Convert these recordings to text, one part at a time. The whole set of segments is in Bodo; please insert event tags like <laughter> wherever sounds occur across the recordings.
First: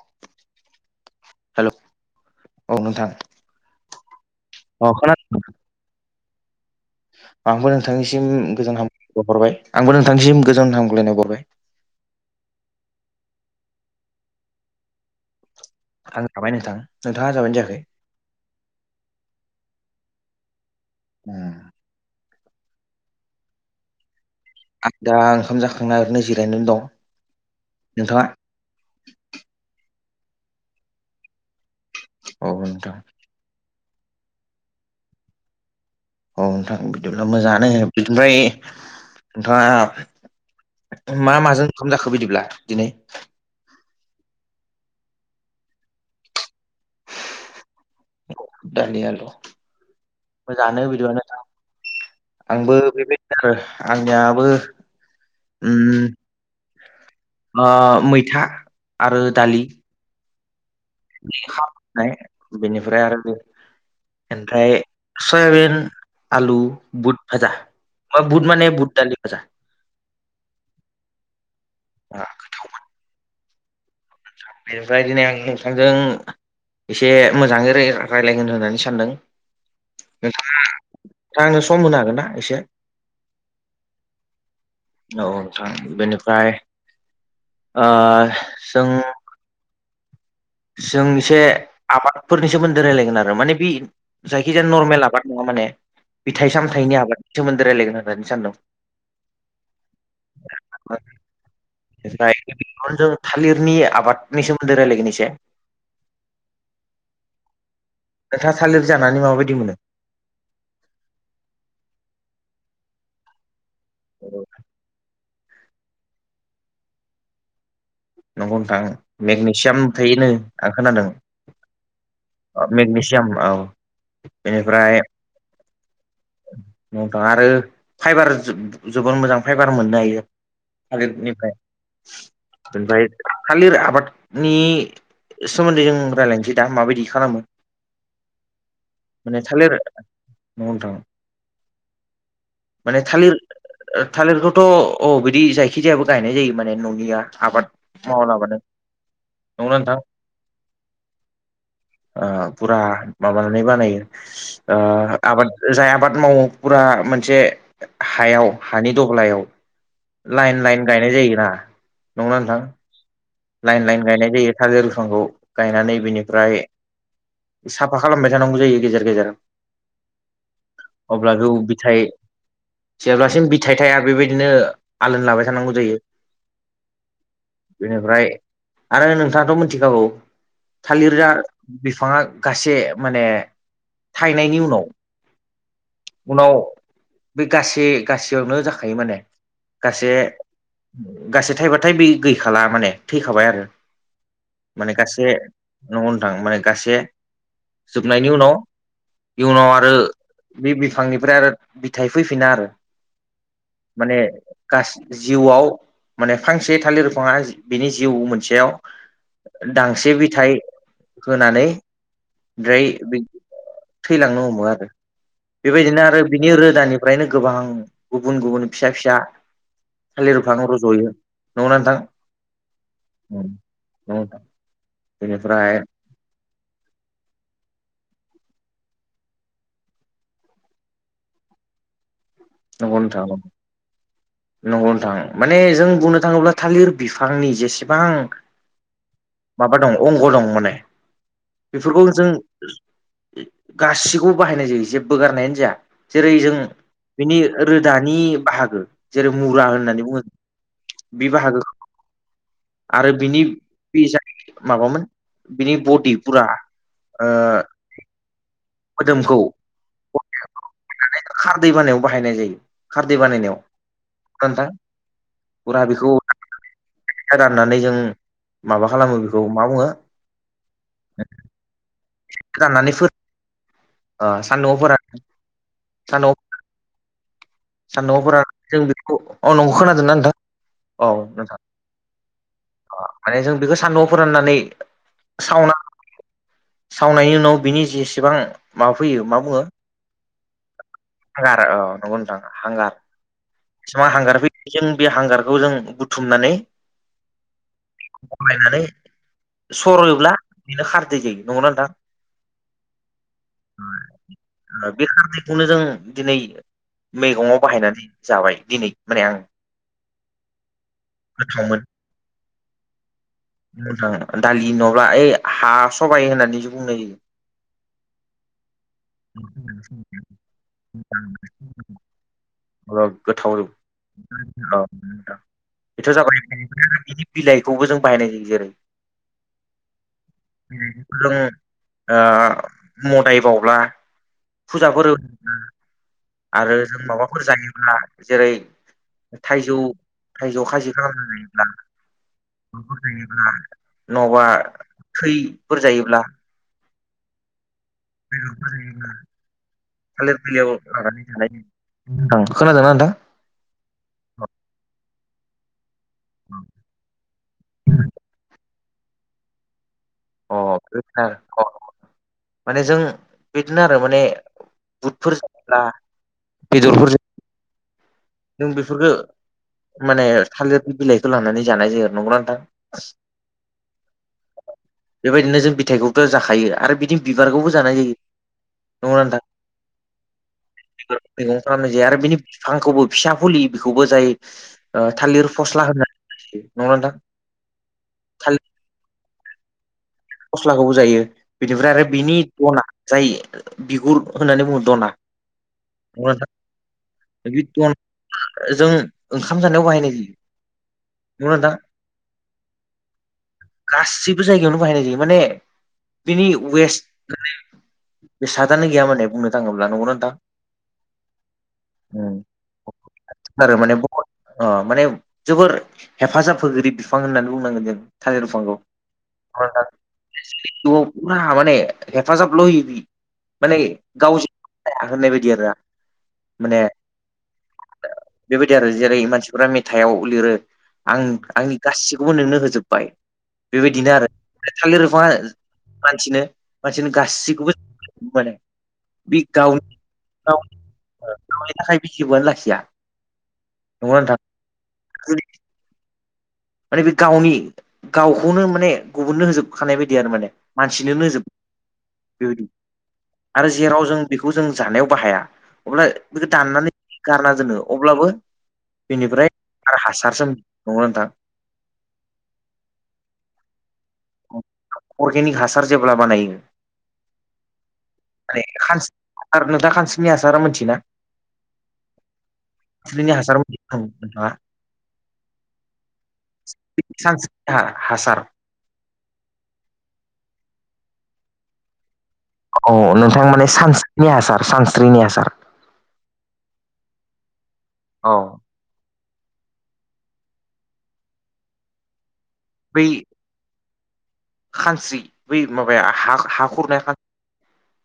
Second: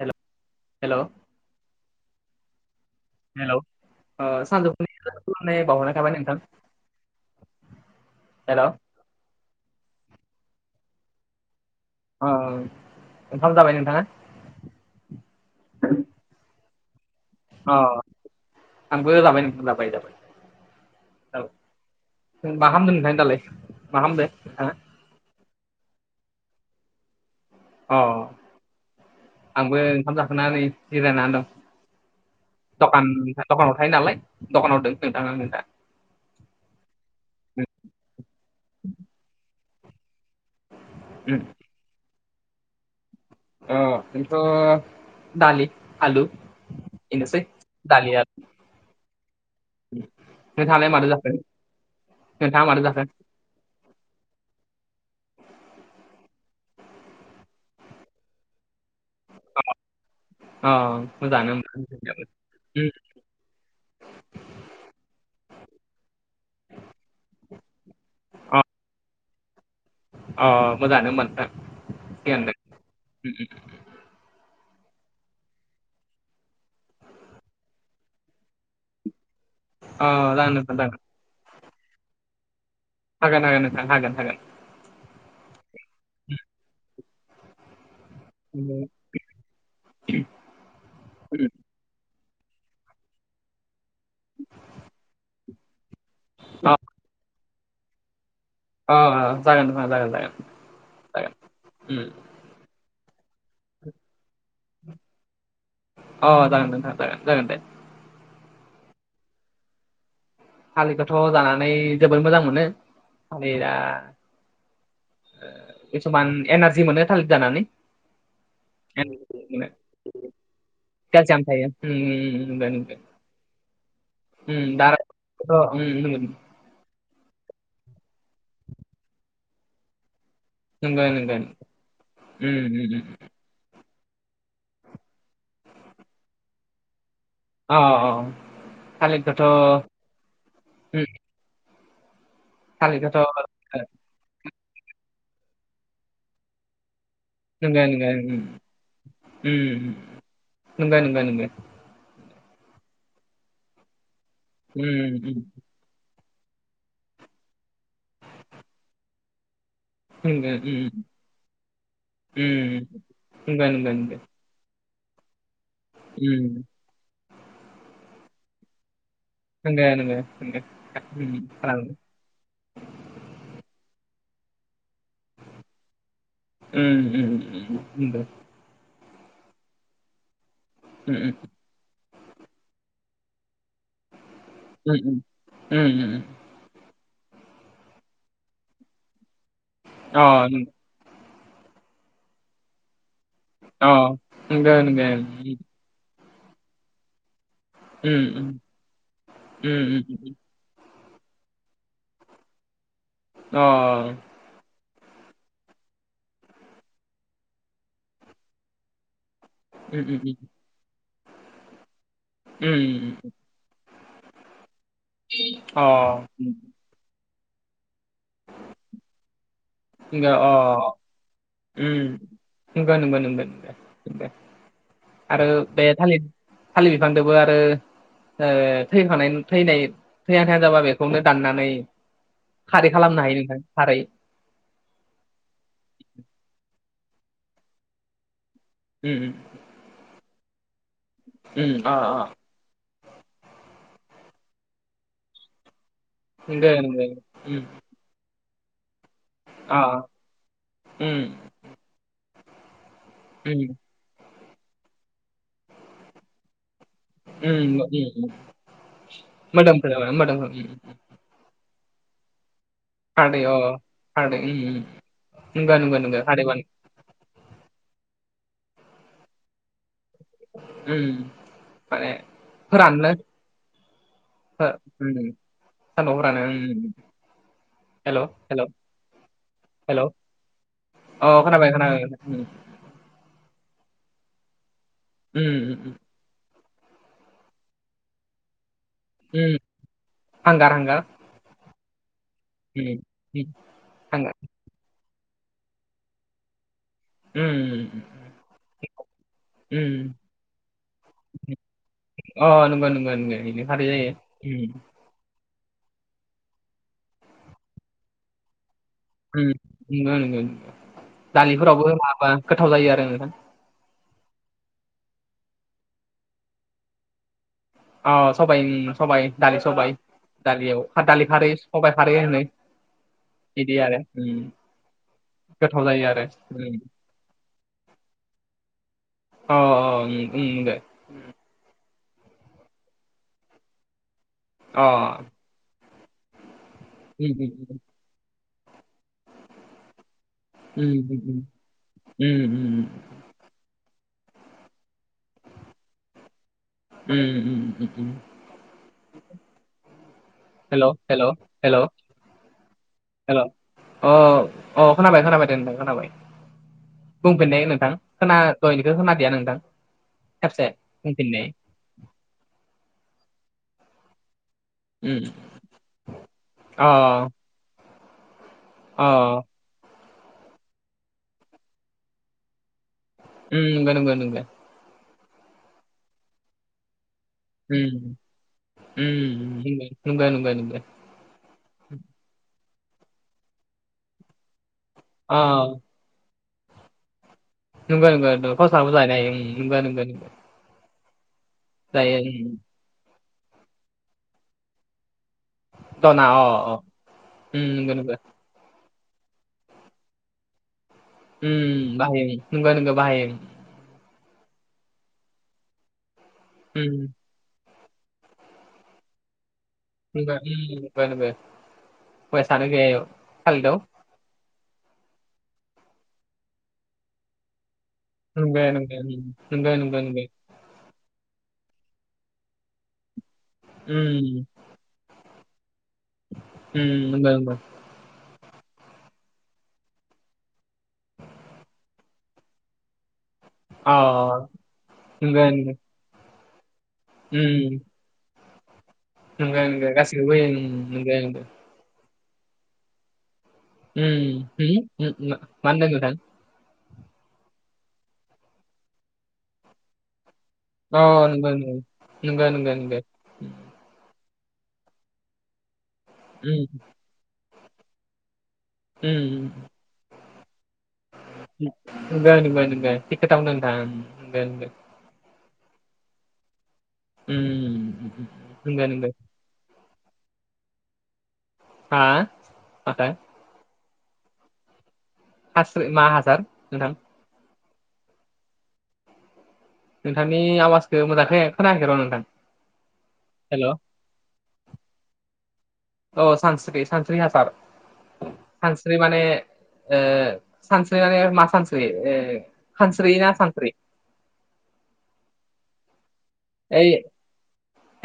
हेल' हेल' हेल' औ नोंथां हेल' सानजौफुनि गोजोन हामलामनाय बावहरनाय थाबाय नोंथां आंबो नोंथांनिसिम हेल' गोजोन हामग्लायनाय बावहरबाय आंबो नोंथांनिसिम गोजोन हामगलायनाय हरबाय अ ओंखाम जाबाय नोंथाङा आं जाबाय नोंथां नोंथाङा जाबायानो अ जायाखै आंबो जाबाय नोंथां जाबाय जाबाय उम औ नों मा खालामदों नोंथां दालाय मा खालामदों नोंथाङा आं दा ओंखाम जाखांना ओरैनो जिरायनानै दं अ नोंथाङा आंबो ओंखाम जाखांना नै जिरायनानै दं औ नोंथां दखान दखानाव थायो नालाय दखानाव दं नोंथां आङो दा औ नोंथां बिदिब्ला मोजाङानो बिनिफ्राय नोंथाङा मा उम माजों ओंखाम जाखो बिदिब्ला दिनै अ बेथ' दालि आलु बेनोसै दालि आलु दालि आलु मोजाङानो नोंथाङालाय मादो बिदिबा जाखो नोंथां नोंथाङा आंबो मादो जाखो <unintelligible> आंनियाबो अ मैथा आरो दालि अ मोजाङानो होमबा नोंथांनियाबो। <unintelligible> उम बिनिफ्राय आरो बे ओमफ्राय सयाबिन आलु बुट भाजा मा बुट अ माने बुट दालि फाजा अ मोजाङानो होमबा ओ नोंथां थिगानो दों बेनिफ्राय दिनै आं नोंथांजों एसे मोजाङै रायलायगोन होननानै सानदों अ जागोन नोंथाङा नोंथां जागोन नोंथाङा आंनो सम होनो हागोनना एसे हागोन हागोन नोंथां हागोन हागोन औ औ नोंथां बेनिफ्राय जों जों एसे आबादफोरनि सोमोनदै रायलायगोन आरो माने बे जायखिजाया नरमेल आबाद नङा माने फिथाइ अ सामथायाइनि आबादनि सोमोनदै रायलायगोन होननानै सानदों अ जागोन नोंथां जागोन जागोन ओमफ्राय जों थालिरनि आबादनि सोमोनदै रायलायगोन एसे अ जागोन नोंथां जागोन जागोन दे नोंथाङा थालिर जानानै माबायदि मोनो थालिदखौथ' जानानै जोबोद मोजां मोनो थालिदा औ किसुमान एनारजि मोनो थालिद जानानै नंगौ नोंथां एनारजि मोनो। मेगनेसियाम थायोनो आं खोनादों केलसियाम थायो उम औ मेग्नेसियाम औ ओम दा बेनिफ्राय अ ओम औ नोंथां आरो फाइबार जोबद मोजां फाइबार मोननो हायो नोंगो नोंगो थालिरनिफ्राय ओमफ्राय थालिर आबादनि सोमोनदै जों रायजलायनोसै दा माबायदि खालामो अ अ माने थालिरखौथ' थालिर नंगौ नोंथां उम माने थालिर थालिरखौथ' ओ थालिरखौथ' अ बिदि जायखिजायाबो गायनाय जायो माने न'निया आबाद नंगौ नंगो नंगौ मावालाबानो नंगौना उम नोंथां नंगौ नंगौ नंगौ ओ फुरा माबानानै बानायो ओ उम उम आबाद जाय आबाद मावो फुरा मोनसे हायाव हानि दब्लायाव लाइन लाइन गायनाय जायोना नंगौना नोंथां लाइन लाइन गायनाय जायो थालेर बिफांखौ गायनानै बिनिफ्राय साफा खालामबाय थानांगौ जायो गेजेर गेजेराव नोंगो नोंगो नोंगो उम बिथाइ जेब्लासिम बिथाइ थाया बेबायदिनो आलो लाबाय थानांगौ जायो ओम ओम बेनिफ्राय आरो नोंथाङाथ' मिथिखागौ थालिर जा बिफाङा गासै माने थाहनायनि उनाव उनाव बे गासै गासैयावनो जाखायो माने गासै गासै थाइब हाथाय बे गैखाला माने थैखाबाय आरो माने गासै नंगौ नोंथां माने गासै जोबनायनि उनाव इउनाव आरो बे बिफांनिफ्राय आरो बिथाइ फैफिना आरो माने गासै जिउआव माने फांसे थालिर बिफाङा बिनि जिउ मोनसेयाव दांसे बिथय होनानै ओरै थैलांनो हमो आरो बेबायदिनो आरो बिनि रोदानि ओफ्रायनो गोबां गुबुन गुबुन फिसा फिसा थालिर बिफां रज'यो नंगौना नोंथां ओम नंगौ नंगौ नंगौ दे दे नोंथां आरो बेनिफ्राय बे थालिर थालिर बिफांदोंबो आरो ओ थैखानाय थैनाय थैया थजाबा बेखौनो दाननानै खारै खालामनो हायो नोंथां खारै नंगौ नोंथां माने जों बुंनो थाङोब्ला थालिर बिफांनि जेसेबां। ओम माबा दं अंग दं माने उम अ बेफोरखौ जों अ गासिखौबो बाहायनाय जायो जेबो गारनायानो जाया जेरै जों दे दे रोदानि बाहागो जेरै मुरा अ होननानै बुङो उम बे बाहागोखौ आरो बिनि उम बे जो माबामोन बिनि बडि फुरा ओ मोदोमखौ <unintelligible> खार दै बानायाव बाहायनाय जायो। खारदै अ खारदै उम नोंथां उम नंगा नंगौ नंगौ खारदै <unintelligible> फोराननानै जों माबा खालामो बेखौ मा बुङो उम उम माने राननानै फोर फोराननो ओ फो सान्दुंआव फोरान उम सान्दुंआव फोरानो उम। सानदुं हेल' आव फोरान हेल' जों बेखौ अ नंगौ हेल' खोनादोंना नोंथां? अ खोनाबाय खानाबाय। अ माने जों बेखौ सान्दुंआव फोराननानै उम सावना। उम सावनायनि उनाव बिनि जेसेबां माबा फैयो मा उम बुङो। हांगार हांगार हांगार औ नंगौ नोंथां उम हांगार उम बेसिबां थांगोन हांगार फै <unintelligible> बे हांगारखौ जों बुथुमनानै उम गायनानै उम सर'योब्ला बेनो खारदै जायो। नंगौ नोंथां? अ अ नंगो नोंगो नोंगो इनो खारै जायो। बे खारदैखौनो जों दिनै मैगङाव बाहायनानै जाबाय दिनै। माने आं उम नोंगो नोंगो गोथाव दालिफोरावबो माबा गोथाव जायो। आरो नोंथां मोजां दालि नङाब्ला ओइ हा सबाइ होननानैसो बुंनाय जायो। अ सबाइ उम सबाइ दालि सबाइ दालियाव दालि खारै सबाइ खारै होनानै अ गोथाव रौ औ। गोथाव बेथ' जायो आरो जाबाय उम बिनि बिलाइखौबो जों बाहायनाय <unintelligible> जेरै अ अ उम उम नोंगो। जों ओ मदायबावब्ला अ फुजाफोर आरो जों माबाफोर जायोब्ला। जेरै थाइजौ थाइजौ खायजि उम उम खालामनानै उम उम उम <unintelligible> <unintelligible> नङाबा थैफोर जायोब्ला उम उम उम। <unintelligible> <unintelligible> <unintelligible> हेल' हेल' हेल' अ खोनादों ना नोंथां? हेल' अ अ खोनाबाय खोनाबाय दे नोंथां खोनाबाय। <inaudible> बुंफिननाय नोंथां खोना दहयनिखौ खोनादिया नोंथां। अ खेबसे बिदिनो बुंफिननाय अ माने जों बिदिनो आरो माने उम बुटफोर जायोब्ला अ बेदरफोरजो नों अ बेफोरफोरखो माने थालिर बिलाइखो लानानै जानाय जायो नंगौ ना नोंथां? उम नोंगौ नोंगो नोंगो। बेबायदिनो जों बिथाइखौथ' जाखायो आरो बिदि बिबारखौबो जानाय जायो उम नंगौ ना नोंथां? उम नंगौ नंगौ नंगौ मैगं खालामनाय जायो आरो बिनि बिफांखौबो फिसा फुलि बेखौबो जायो। थालिर अ फस्ला होननानै नंगौना‌ नोंथां? नोंगौ नोंगो थालिर फस्लाबो जानो हायो। नोंगो नोंगो नोंगो। फस्लाखौबो जायो। बिनिफ्राय आरो बिनि उम दना जाय बिगुर होननानै बुङो, दना। दना बे अ अ उम नंगौ दन नंगौ जों ओंखाम जानायाव बाहायनाय जायो। उ नंगौना बाहायो नोंगो नोंगो बाहायो। गाससिबो जायगायावनो बाहायनाय जायो माने बिनि उम वेस्ट बेसादानो गैया माने बुंनो थाङोब्ला नंगौना नोंथां? नंगौ उम नंगौ नंगौ वेस्टआनो गैया इयाव उम खालिदाव आरो माने ब अ माने जोबोर हेफाजाब होगिरि बिफां होननानै बुंनांगोन जों। <unintelligible> न'आव फुरा माने हेफाजाबल' होयो बि माने उम गावजों होननाय बायदि आरोना माने उम नंगौ नंगौ बेबायदि आरो जेरै मानसिफोरा मेथाइआव लिरो आं आंनि गासिखौबो नोंनो होजोब्बाय अ थालिर बिफाङा नंगौ नंगौ मानसिनो मानसिनो उम गासैखौबो माने नंगौ नंगौ गासैखौबो होयो उम, नंगौ नंगौ <unintelligible> लाखिया नंगौना नोंथां मा होनदो नोंथां माने बे गावनि गावखौनो माने गुबुननो होजोबखानाय बायदि आरो माने औ मानसिनोनो होजोब नंगौ नंगौ नंगौ बेबायदि नंगौ नंगौ आरो जेराव जों बेखौ जों जानायाव बाहाया अब्ला बेखौ उम दाननानै गारना दोनो अब्लाबो उम बेनिफ्राय आरो हासारसो नंगौ नोंथां <unintelligible> अर्गेनिक हासार जेब्ला बानायो उ नंगौ नंगौ आरो नोंथा खानस्रिनि हासार मिथियोना हा माथो खानस्रिनि हासार <unintelligible> खानस्रि मा हासार नोंथां <unintelligible> हासार नोंथांनि आवाजखौ मोजांहै खोनायाखै र' नोंथां औ नोंथां माने हेल' सानस्रिनि हासार सानस्रिनि हासार औ सानस्रि सानस्रि हासार औ सानस्रि माने सानस्रि माने मा सानस्रि बै खानस्रि ना हानस्रि खानस्रि बै माबाया हा हा ओइ खुरनाय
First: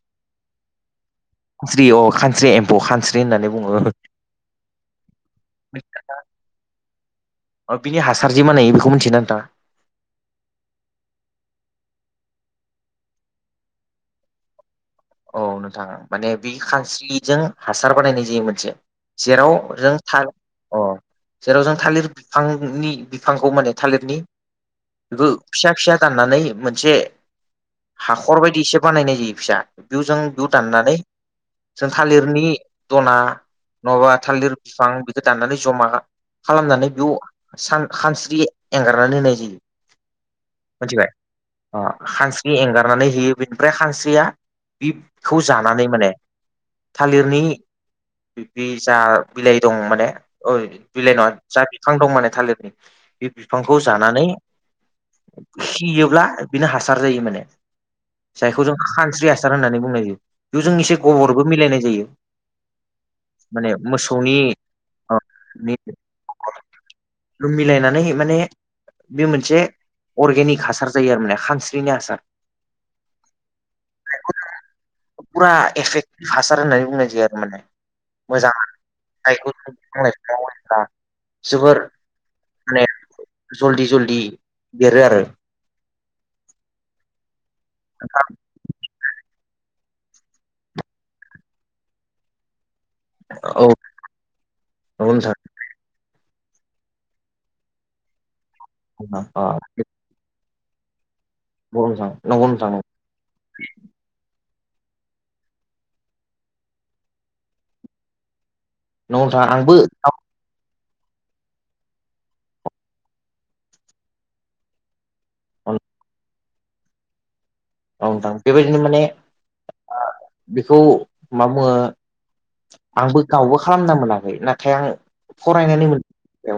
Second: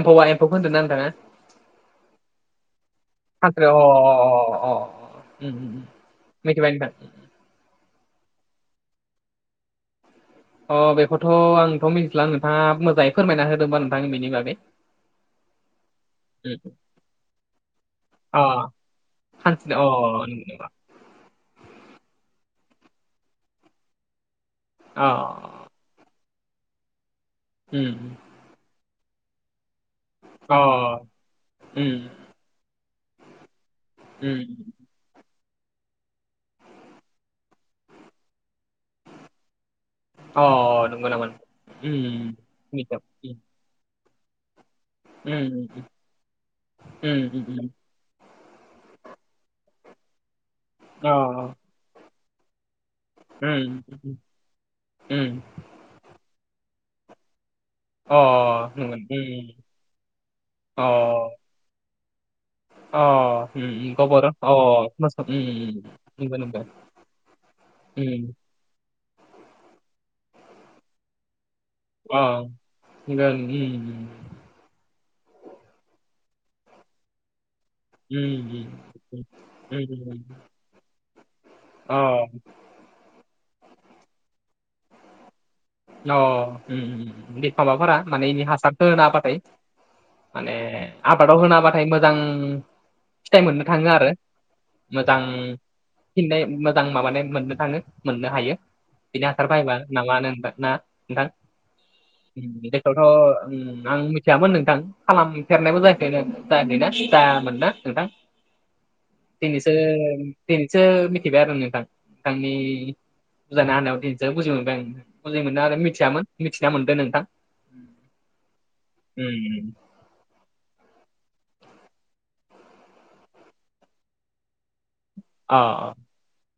एम्फौआ एम्फौखौ होनदों ना नोंथाङा खानस्रि अ खानस्रि एम्फौ खानस्रि होननानै बुङो उ मिथिबाय नोंथां अ बिनि हासार जे बानायो बेखौ मिथियोना नोंथाङा अ बेखौथ' आंथ' मिथिला नोंथाङा मोजाङै फोरमायना होदो होनबा नोंथां बेनि बागै औ नोंथां माने बे उम खानस्रिजों हासार बानायनाय जायो मोनसे अ जेराव सानस्रि अ जों नंगौ नामा <unintelligible> अ जेराव जों थालिर बिफांनि बिफांखौ माने थालिरनि अ बेबो फिसा फिसा दाननानै मोनसे उम हाखर बायदि एसे बानायनाय जायो फिसा <unintelligible> अ दाननानै जों उम थालिरनि दना नङाबा थालिर उम बिफां बि दाननानै जमा खालामनानै बेयाव खानस्रि एंगारनानै होनाय जायो अ नंगौ मिथिबाय नामा उम खानस्रि एंगारनानै होयो मिथिबाय बेनिफ्राय खानस्रिया बिखौ उम जानानै माने उम थालिरनि उम उम बे जा बिलाइ दं माने अ बिलाइ नङा जा बिफां दं माने थालिरनि बे बिफांखौ उम जानानै उम योब्ला बिनो हासार जायो माने अ जायखौ जों नंगौ खानस्रि हासार उम होननानै बुंनाय जायो बेयाव जों अ एसे गबरबो मिलायनाय जायो अ माने गबर मोसौनि अ ओ नंगौ नंगौ मिलायनानै उम माने बे मोनसे अर्गेनिक हासार जायो आरो माने खानस्रि अ <unintelligible> फुरा एफेक्टिभ हासार होननानै बुंनाय जायो आरो माने <unintelligible> जोबोर माने जल्दि जलदि देरो आरो अ बे माबाफोरा माने इनि हासार होनाबाथाय माने आबादाव होनाबाथाय मोजां फिथाइ मोननो औ थाङो आरो। नंगौ मोजां फिननाय मोजां माबानाय मोननो थाङो मोननो हायो। नोंथां अ ओंथारबायबा नाबानो होनबा ना नोंथां? नंगौ नोंथां नंगौ नोंथां नंगौ आं मिथियामोन नोंथां। खालामफेरनायबो जायाखैनो जै जायामोन ना नोंथां? नोंथां तिनिसो आंबो दिनैसो मिथिबाय आरो नोंथां नोंथांनि बुजानाय हानायाव दिनैसो बुजि मोनबाय आं नोंथां। बुजि मोनो औ आरो मिथियामोन मिथिना मोनदों नोंथां। अ नोंथां बेबायदिनो माने उम बेखौ मा बुङो? आंबो गावबो खालामना मोनाखै नाथाय आं अ फरायनानै मोनो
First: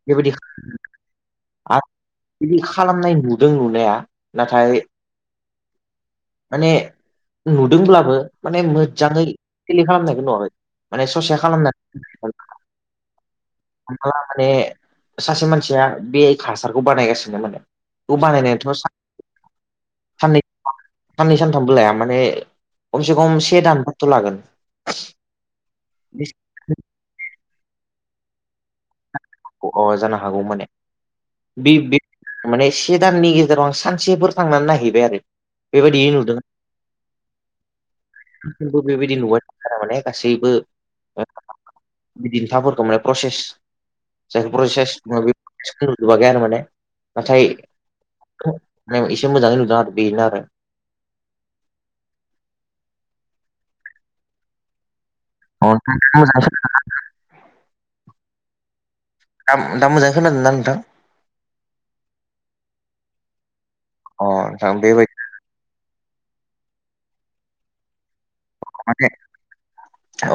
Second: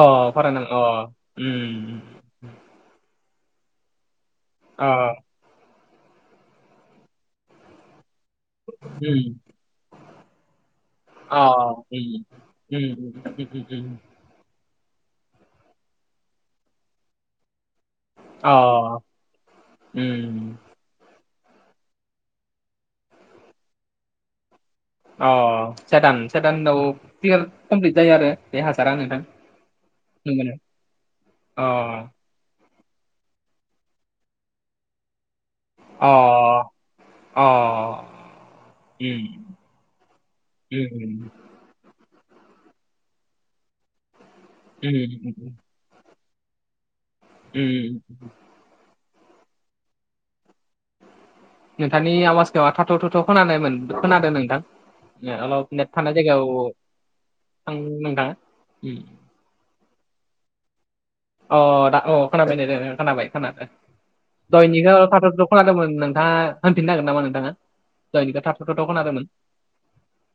अ बेबायदि फरायनां अ आरो उम <unintelligible> बिदि खालामनाय नुदों नुनाया नाथाय अ माने नुदोंब्लाबो माने मोजाङै उम फिलि खालामनायखौ नुवाखै। माने ससे अ खालामनानै उम उम उम उम उम माला माने सासे मानसिया बे हासारखौ बानायगासिनो मोनो। अ साननै उम साननै सानथामबो लाया माने खमसे खम से दानफोरथ' लागोन। अ स दान से दानाव क्लियार कमप्लिट जायो आरो बे हाजारा नोंथां। अ जानो हागौ नंगौनो माने बे बे अ माने से दाननि गेजेराव आं सानसेफोर थांनानै नायहैबाय आरो। बेबायादि अ नुदों। अ बो बेबायदि नुबाय उम थ माने गासैबो उम <unintelligible> बिदिन थाबरखौ माने प्रसेस <unintelligible> एसे मोजाङै उम उम उम नुदों आरो बेनो आरो। नोंथांनि आवाजखौ थाथ' थुथ' खोनानायमोन खोनादों नोंथां। अ अलप नेट थानाय नोंथां जायगायाव थां नोंथाङा। दा दा मोजाङै खोनादोंदा नोंथां? अ दे औ खोनाबाय दे दे खोनाबाय अ नोंथां बेबायदि खोनादों <unintelligible> खोनादोंमोन नोंथाङा होनफिननो हागोन नामा नोंथाङा? जायनि दा थाबाव थाबथाव माने खोनादोंमोन।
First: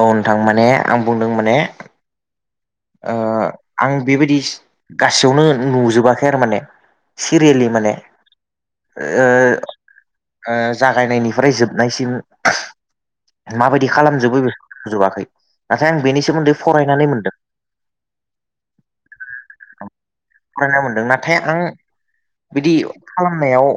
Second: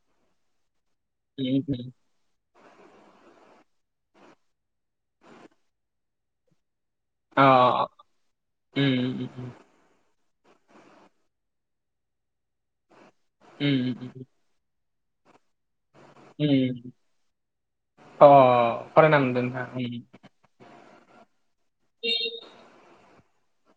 औ नोंथां माने आं बुंदों माने आं बेबायदि गासैयावनो नुजोबाखै आरो माने। सिरियेलि अ माने ओ उम उम जागायनायनिफ्राय जोबनायसिम माबायदि उम उम खालामजोबो बेखौ? जयाखै अ फरायना मोनदों नों फरायना मोनदों नाथाय आं बिदि खालामनायाव